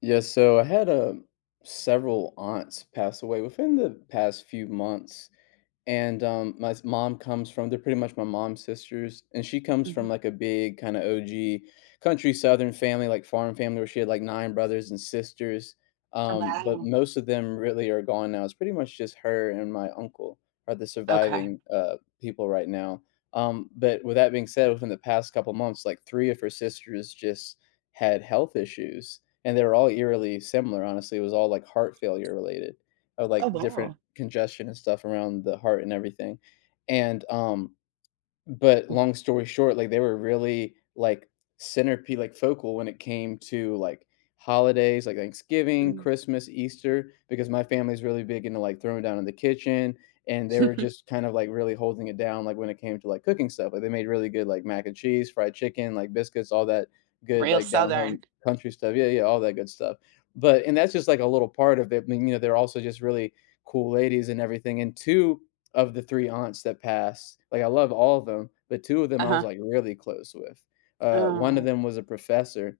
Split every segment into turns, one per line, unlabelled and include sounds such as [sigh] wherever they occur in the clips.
Yeah, so I had a several aunts pass away within the past few months, and, my s mom comes from— they're pretty much my mom's sisters, and she comes from,
Mhm.
like, a big kinda OG country Southern family, like, farm family where she had, like, 9 brothers and sisters,
Oh,
but
wow.
most of them really are gone now. It's pretty much just her and my uncle are the
Okay.
surviving, people right now. But with that being said, within the past couple months, like, 3 of her sisters just had health issues, and they were all eerily similar, honestly. It was all, like, heart failure related— of,
Oh,
like, different
wow.
congestion and stuff around the heart and everything, and, but
Oh,
long story short, like, they were really, like, centerpiece, like, focal when it came to, like, holidays, like Thanksgiving,
mm.
Christmas, Easter, because my family's really big into, like, throwing down in the kitchen, and they were
[laughs]
just kind of, like, really holding it down, like, when it came to, like, cooking stuff. Like, they made really good, like, mac and cheese, fried chicken, like, biscuits, all that good,
Real
like, down-home
Southern.
country stuff. Yeah, yeah, all that good stuff. But— and that's just, like, a little part of it, I mean, they're also just really cool ladies and everything, and 2 of the 3 aunts that passed, like, I love all of them, but 2 of them I was,
Uh-huh.
like, really close with. One of
Oh,
them was a professor,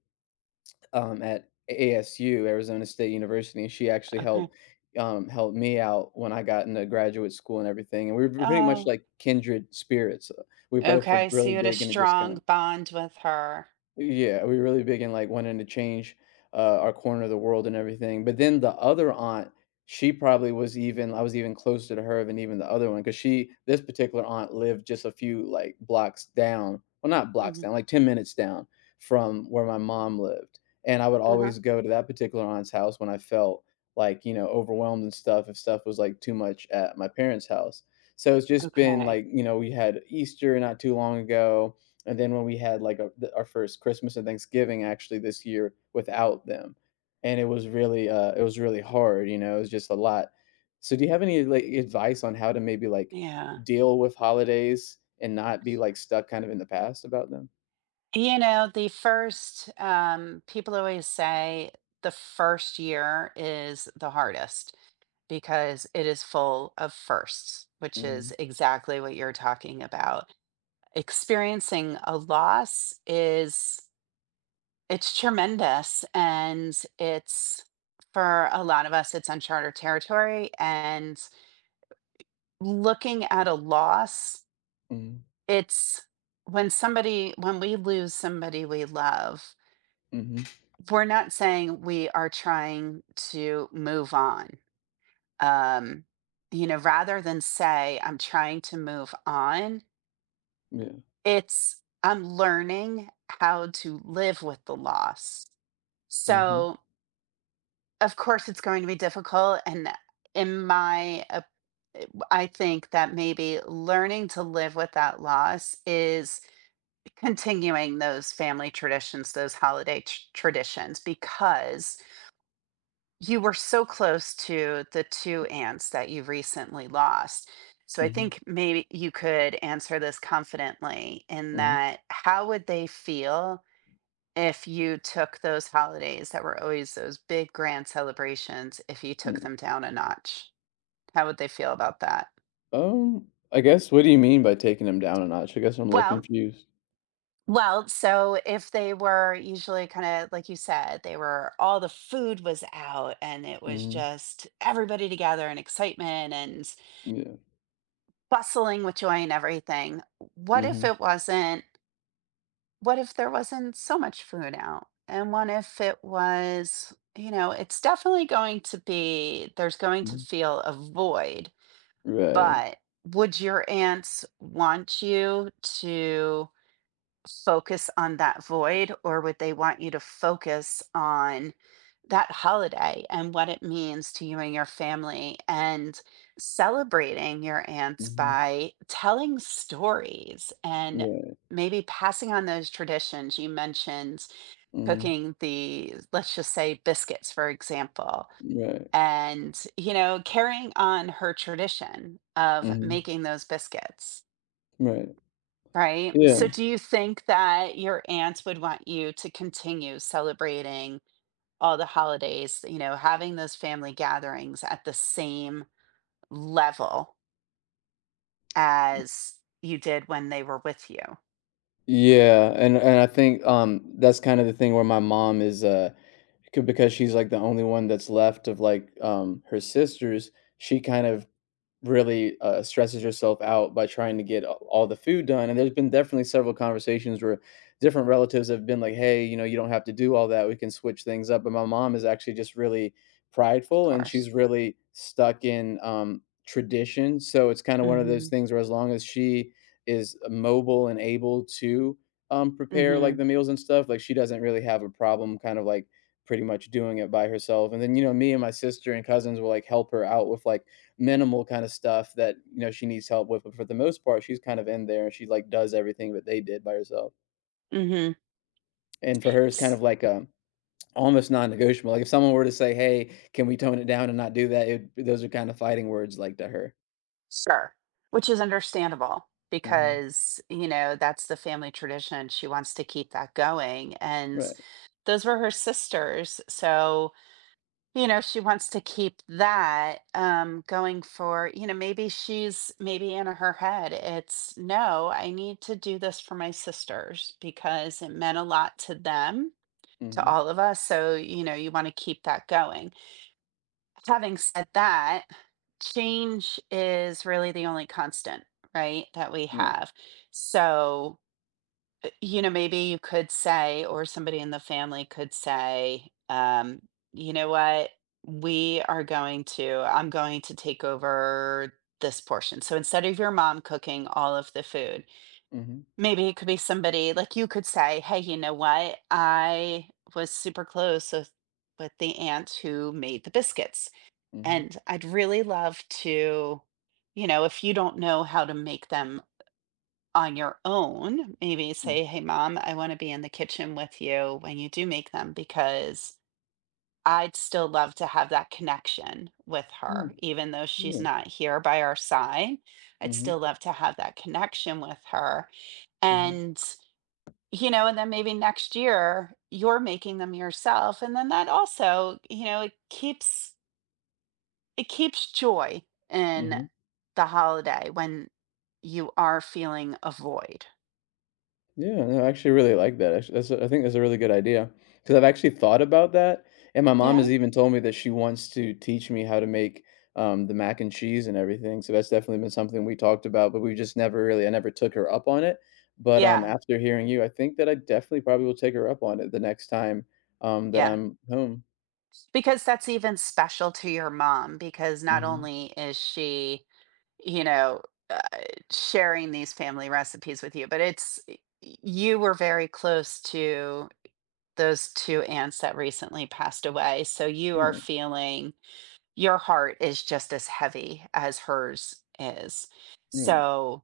at ASU, Arizona State University, and she actually
okay.
helped me out when I got into graduate school and everything, and we were pretty much
Oh,
like kindred spirits. We both were
okay. So
really
you had a
big and it just kinda—
strong bond with her.
yeah, we were really big in, like, wanting to change, our corner of the world and everything. But then the other aunt, she probably was— even I was even closer to her than even the other one, because she— this particular aunt lived just a few, like, blocks down— well, not blocks
Mhm.
down, like 10 minutes down from where my mom lived, and I would
Uh-huh.
always go to that particular aunt's house when I felt, like, you know, overwhelmed and stuff if stuff was, like, too much at my parents' house. So it's just been,
Okay.
like, you know, we had Easter not too long ago, and then when we had like a— our first Christmas and Thanksgiving actually this year without them, and it was really— it was really hard, you know, it was just a lot. So do you have any like advice on how to maybe like
Yeah.
deal with holidays and not be like stuck kind of in the past about them?
You know, the first, people always say the first year is the hardest because it is full of firsts, which
Mm-hmm.
is exactly what you're talking about. Experiencing a loss is it's tremendous, and it's for a lot of us, it's uncharted territory, and looking at a loss,
Mm-hmm.
it's when somebody when we lose somebody we love,
Mm-hmm.
we're not saying we are trying to move on. Um, you know, rather than say, "I'm trying to move on,"
Yeah.
it's, "I'm learning how to live with the loss."
Mm-hmm.
So of course, it's going to be difficult, and in my op I think that maybe learning to live with that loss is continuing those family traditions, those holiday tr traditions, because you were so close to the 2 aunts that you recently lost. So I
Mm-hmm.
think maybe you could answer this confidently in
Mm-hmm.
that how would they feel if you took those holidays that were always those big grand celebrations, if you took
Yeah.
them down a notch, how would they feel about that?
um I guess, what do you mean by taking them down a notch? I guess I'm a little
Well,
confused.
well, so if they were usually kind of like you said, they were all the food was out and it was
Mm-hmm.
just everybody together and excitement and
Yeah.
bustling with joy and everything. What if
Mm-hmm,
it wasn't what if there wasn't so much food out? And what if it was, you know, it's definitely going to be, there's going to
mm-hmm.
feel a void,
Right.
but would your aunts want you to focus on that void, or would they want you to focus on that holiday and what it means to you and your family and celebrating your aunts
Mm-hmm.
by telling stories and
Right.
maybe passing on those traditions? You mentioned
Mm-hmm.
cooking the, let's just say, biscuits, for example.
Right.
And, you know, carrying on her tradition of
Mhm.
making those biscuits.
Right.
Right.
Yeah.
So do you think that your aunt would want you to continue celebrating all the holidays, you know, having those family gatherings at the same level as you did when they were with you?
Yeah, and I think, that's kind of the thing where my mom is, c because she's, like, the only one that's left of, like, her sisters, she kind of really, stresses herself out by trying to get a— all the food done, and there's been definitely several conversations where different relatives have been like, "Hey, you know, you don't have to do all that, we can switch things up," but my mom is actually just really
Of
prideful, and
course.
she's really stuck in, tradition, so it's kinda one of those
Mhm.
things where as long as she is mobile and able to, prepare, like,
Mhm.
the meals and stuff, like, she doesn't really have a problem kind of, like, pretty much doing it by herself, and then, you know, me and my sister and cousins will, like, help her out with, like, minimal kind of stuff that, you know, she needs help with, but for the most part, she's kind of in there and she, like, does everything that they did by herself.
Mhm.
And for her, it's kind of
S-
like a almost non-negotiable. Like, if someone were to say, "Hey, can we tone it down and not do that?" It— those are kind of fighting words, like, to her.
Sure. Which is understandable
Mhm.
because, you know, that's the family tradition. She wants to keep that going and
Right.
those were her sisters. So, you know, she wants to keep that going for, you know, maybe she's maybe in her head it's no, I need to do this for my sisters because it meant a lot to them, to
Mhm.
all of us. So, you know, you want to keep that going. Having said that, change is really the only constant, right, that we
Right.
have. So, you know, maybe you could say, or somebody in the family could say, you know what, we are going to, I'm going to take over this portion. So instead of your mom cooking all of the food,
Mhm.
maybe it could be somebody like you could say, hey, you know what, I was super close with the aunt who made the biscuits.
Mhm.
And I'd really love to, you know, if you don't know how to make them on your own, maybe
Mhm.
say, hey, mom, I want to be in the kitchen with you when you do make them because I'd still love to have that connection with
Mm.
her, even though
Yeah.
she's
Mhm.
not here by our side. I'd
Mhm.
still love to have that connection with her.
Mhm.
And, you know, and then maybe next year you're making them yourself. And then that also, you know, it keeps joy in
Mhm.
the holiday when you are feeling a void.
Yeah, no, I actually really like that, actually, that's a— I think that's a really good idea because— 'cause I've actually thought about that, and my mom
Yeah.
has even told me that she wants to teach me how to make, the mac and cheese and everything, so that's definitely been something we talked about, but we just never really— I never took her up on it, but,
Yeah.
after hearing you, I think that I definitely probably will take her up on it the next time, that
Yeah.
I'm home.
Because that's even special to your mom because not
Mhm.
only is she, you know, uh, sharing these family recipes with you, but it's y you were very close to those 2 aunts that recently passed away, so you are
Right,
feeling your heart is just as heavy as hers is.
right,
So,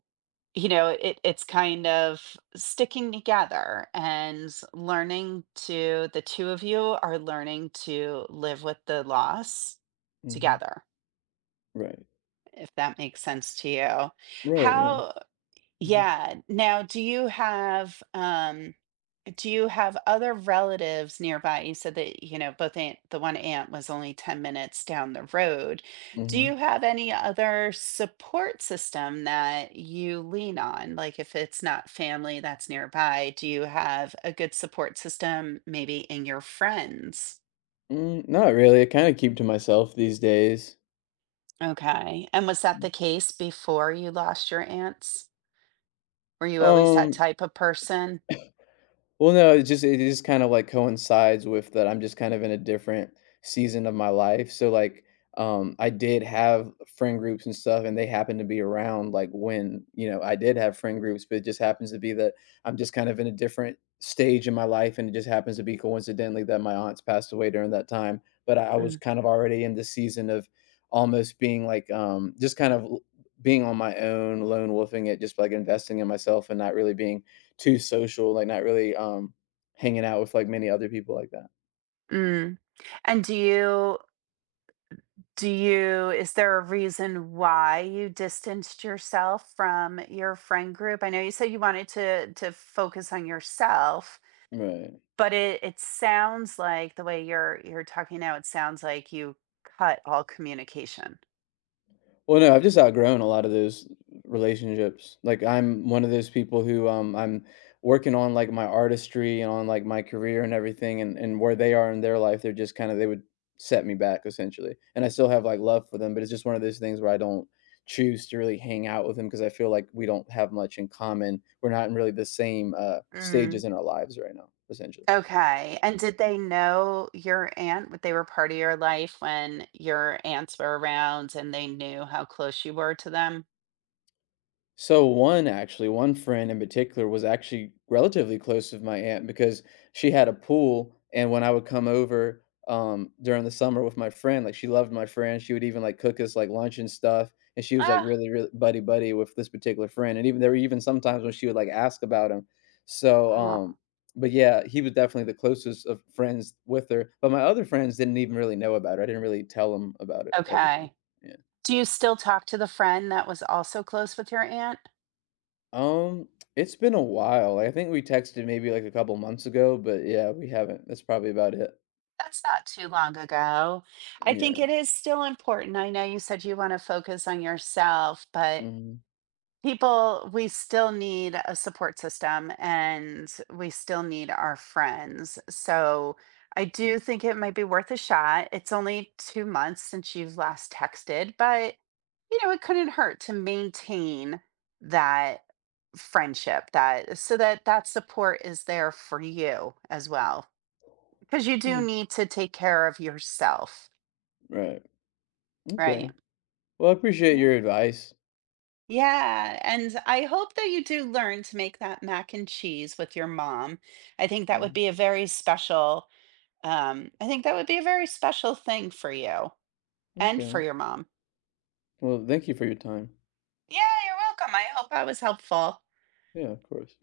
you know, it it's kind of sticking together and learning to the two of you are learning to live with the loss
mhm,
together,
right,
if that makes sense to you.
right, yeah,
How
mhm,
yeah, now do you have other relatives nearby? You said that, you know, both aunt, the one aunt was only 10 minutes down the road. Do
mhm.
you have any other support system that you lean on? Like if it's not family that's nearby, do you have a good support system maybe in your friends?
Mm, not really, I kinda keep to myself these days.
Okay. And was that the case before you lost your aunts? Were you always that
Um
type of person?
Well, no, it just— it just kind of, like, coincides with that I'm just kind of in a different season of my life, so, like, I did have friend groups and stuff, and they happened to be around, like, when, you know, I did have friend groups, but it just happens to be that I'm just kind of in a different stage in my life, and it just happens to be coincidentally that my aunts passed away during that time, but I was
Mm.
kind of already in the season of almost being, like, just kind of l being on my own, lone wolfing it, just, like, investing in myself and not really being too social, like, not really, hanging out with, like, many other people like that.
Mm. And do you is there a reason why you distanced yourself from your friend group? I know you said you wanted to focus on yourself,
Right.
but it sounds like the way you're talking now, it sounds like you cut all communication.
Well, no, I've just outgrown a lot of those relationships. Like, I'm one of those people who, I'm working on, like, my artistry and on, like, my career and everything, and where they are in their life, they're just kinda— they would set me back essentially, and I still have, like, love for them, but it's just one of those things where I don't choose to really hang out with them because I feel like we don't have much in common. We're not in really the same, stages
Mm.
in our lives right now, essentially.
Okay. And did they know your aunt? What They were part of your life when your aunts were around and they knew how close you were to them?
So one— actually, one friend in particular was actually relatively close with my aunt because she had a pool, and when I would come over during the summer with my friend, like she loved my friend, she would even like cook us like lunch and stuff, and she was like
Ah.
really buddy buddy with this particular friend, and even there were even sometimes when she would like ask about him. So,
Oh,
but yeah, he was definitely the closest of friends with her, but my other friends didn't even really know about her. I didn't really tell them about it everything.
okay.
Yeah.
Do you still talk to the friend that was also close with your aunt?
Um, it's been a while. Like, I think we texted maybe like a couple months ago, but yeah, we haven't. That's probably about it.
That's not too long ago. I think
Yeah.
it is still important. I know you said you want to focus on yourself, but
Mhm.
people, we still need a support system and we still need our friends. So I do think it might be worth a shot. It's only 2 months since you've last texted, but you know, it couldn't hurt to maintain that friendship that so that that support is there for you as well because you do
mm
need to take care of yourself,
Right. Okay.
right?
Well, I appreciate your
Yeah.
advice.
Yeah, and I hope that you do learn to make that mac and cheese with your mom. I think that would
Mm.
be a very special I think that would be a very special thing for you and for
Okay.
your mom.
Well, thank you for your time.
Yeah, you're welcome. I hope I was helpful.
Yeah, of course.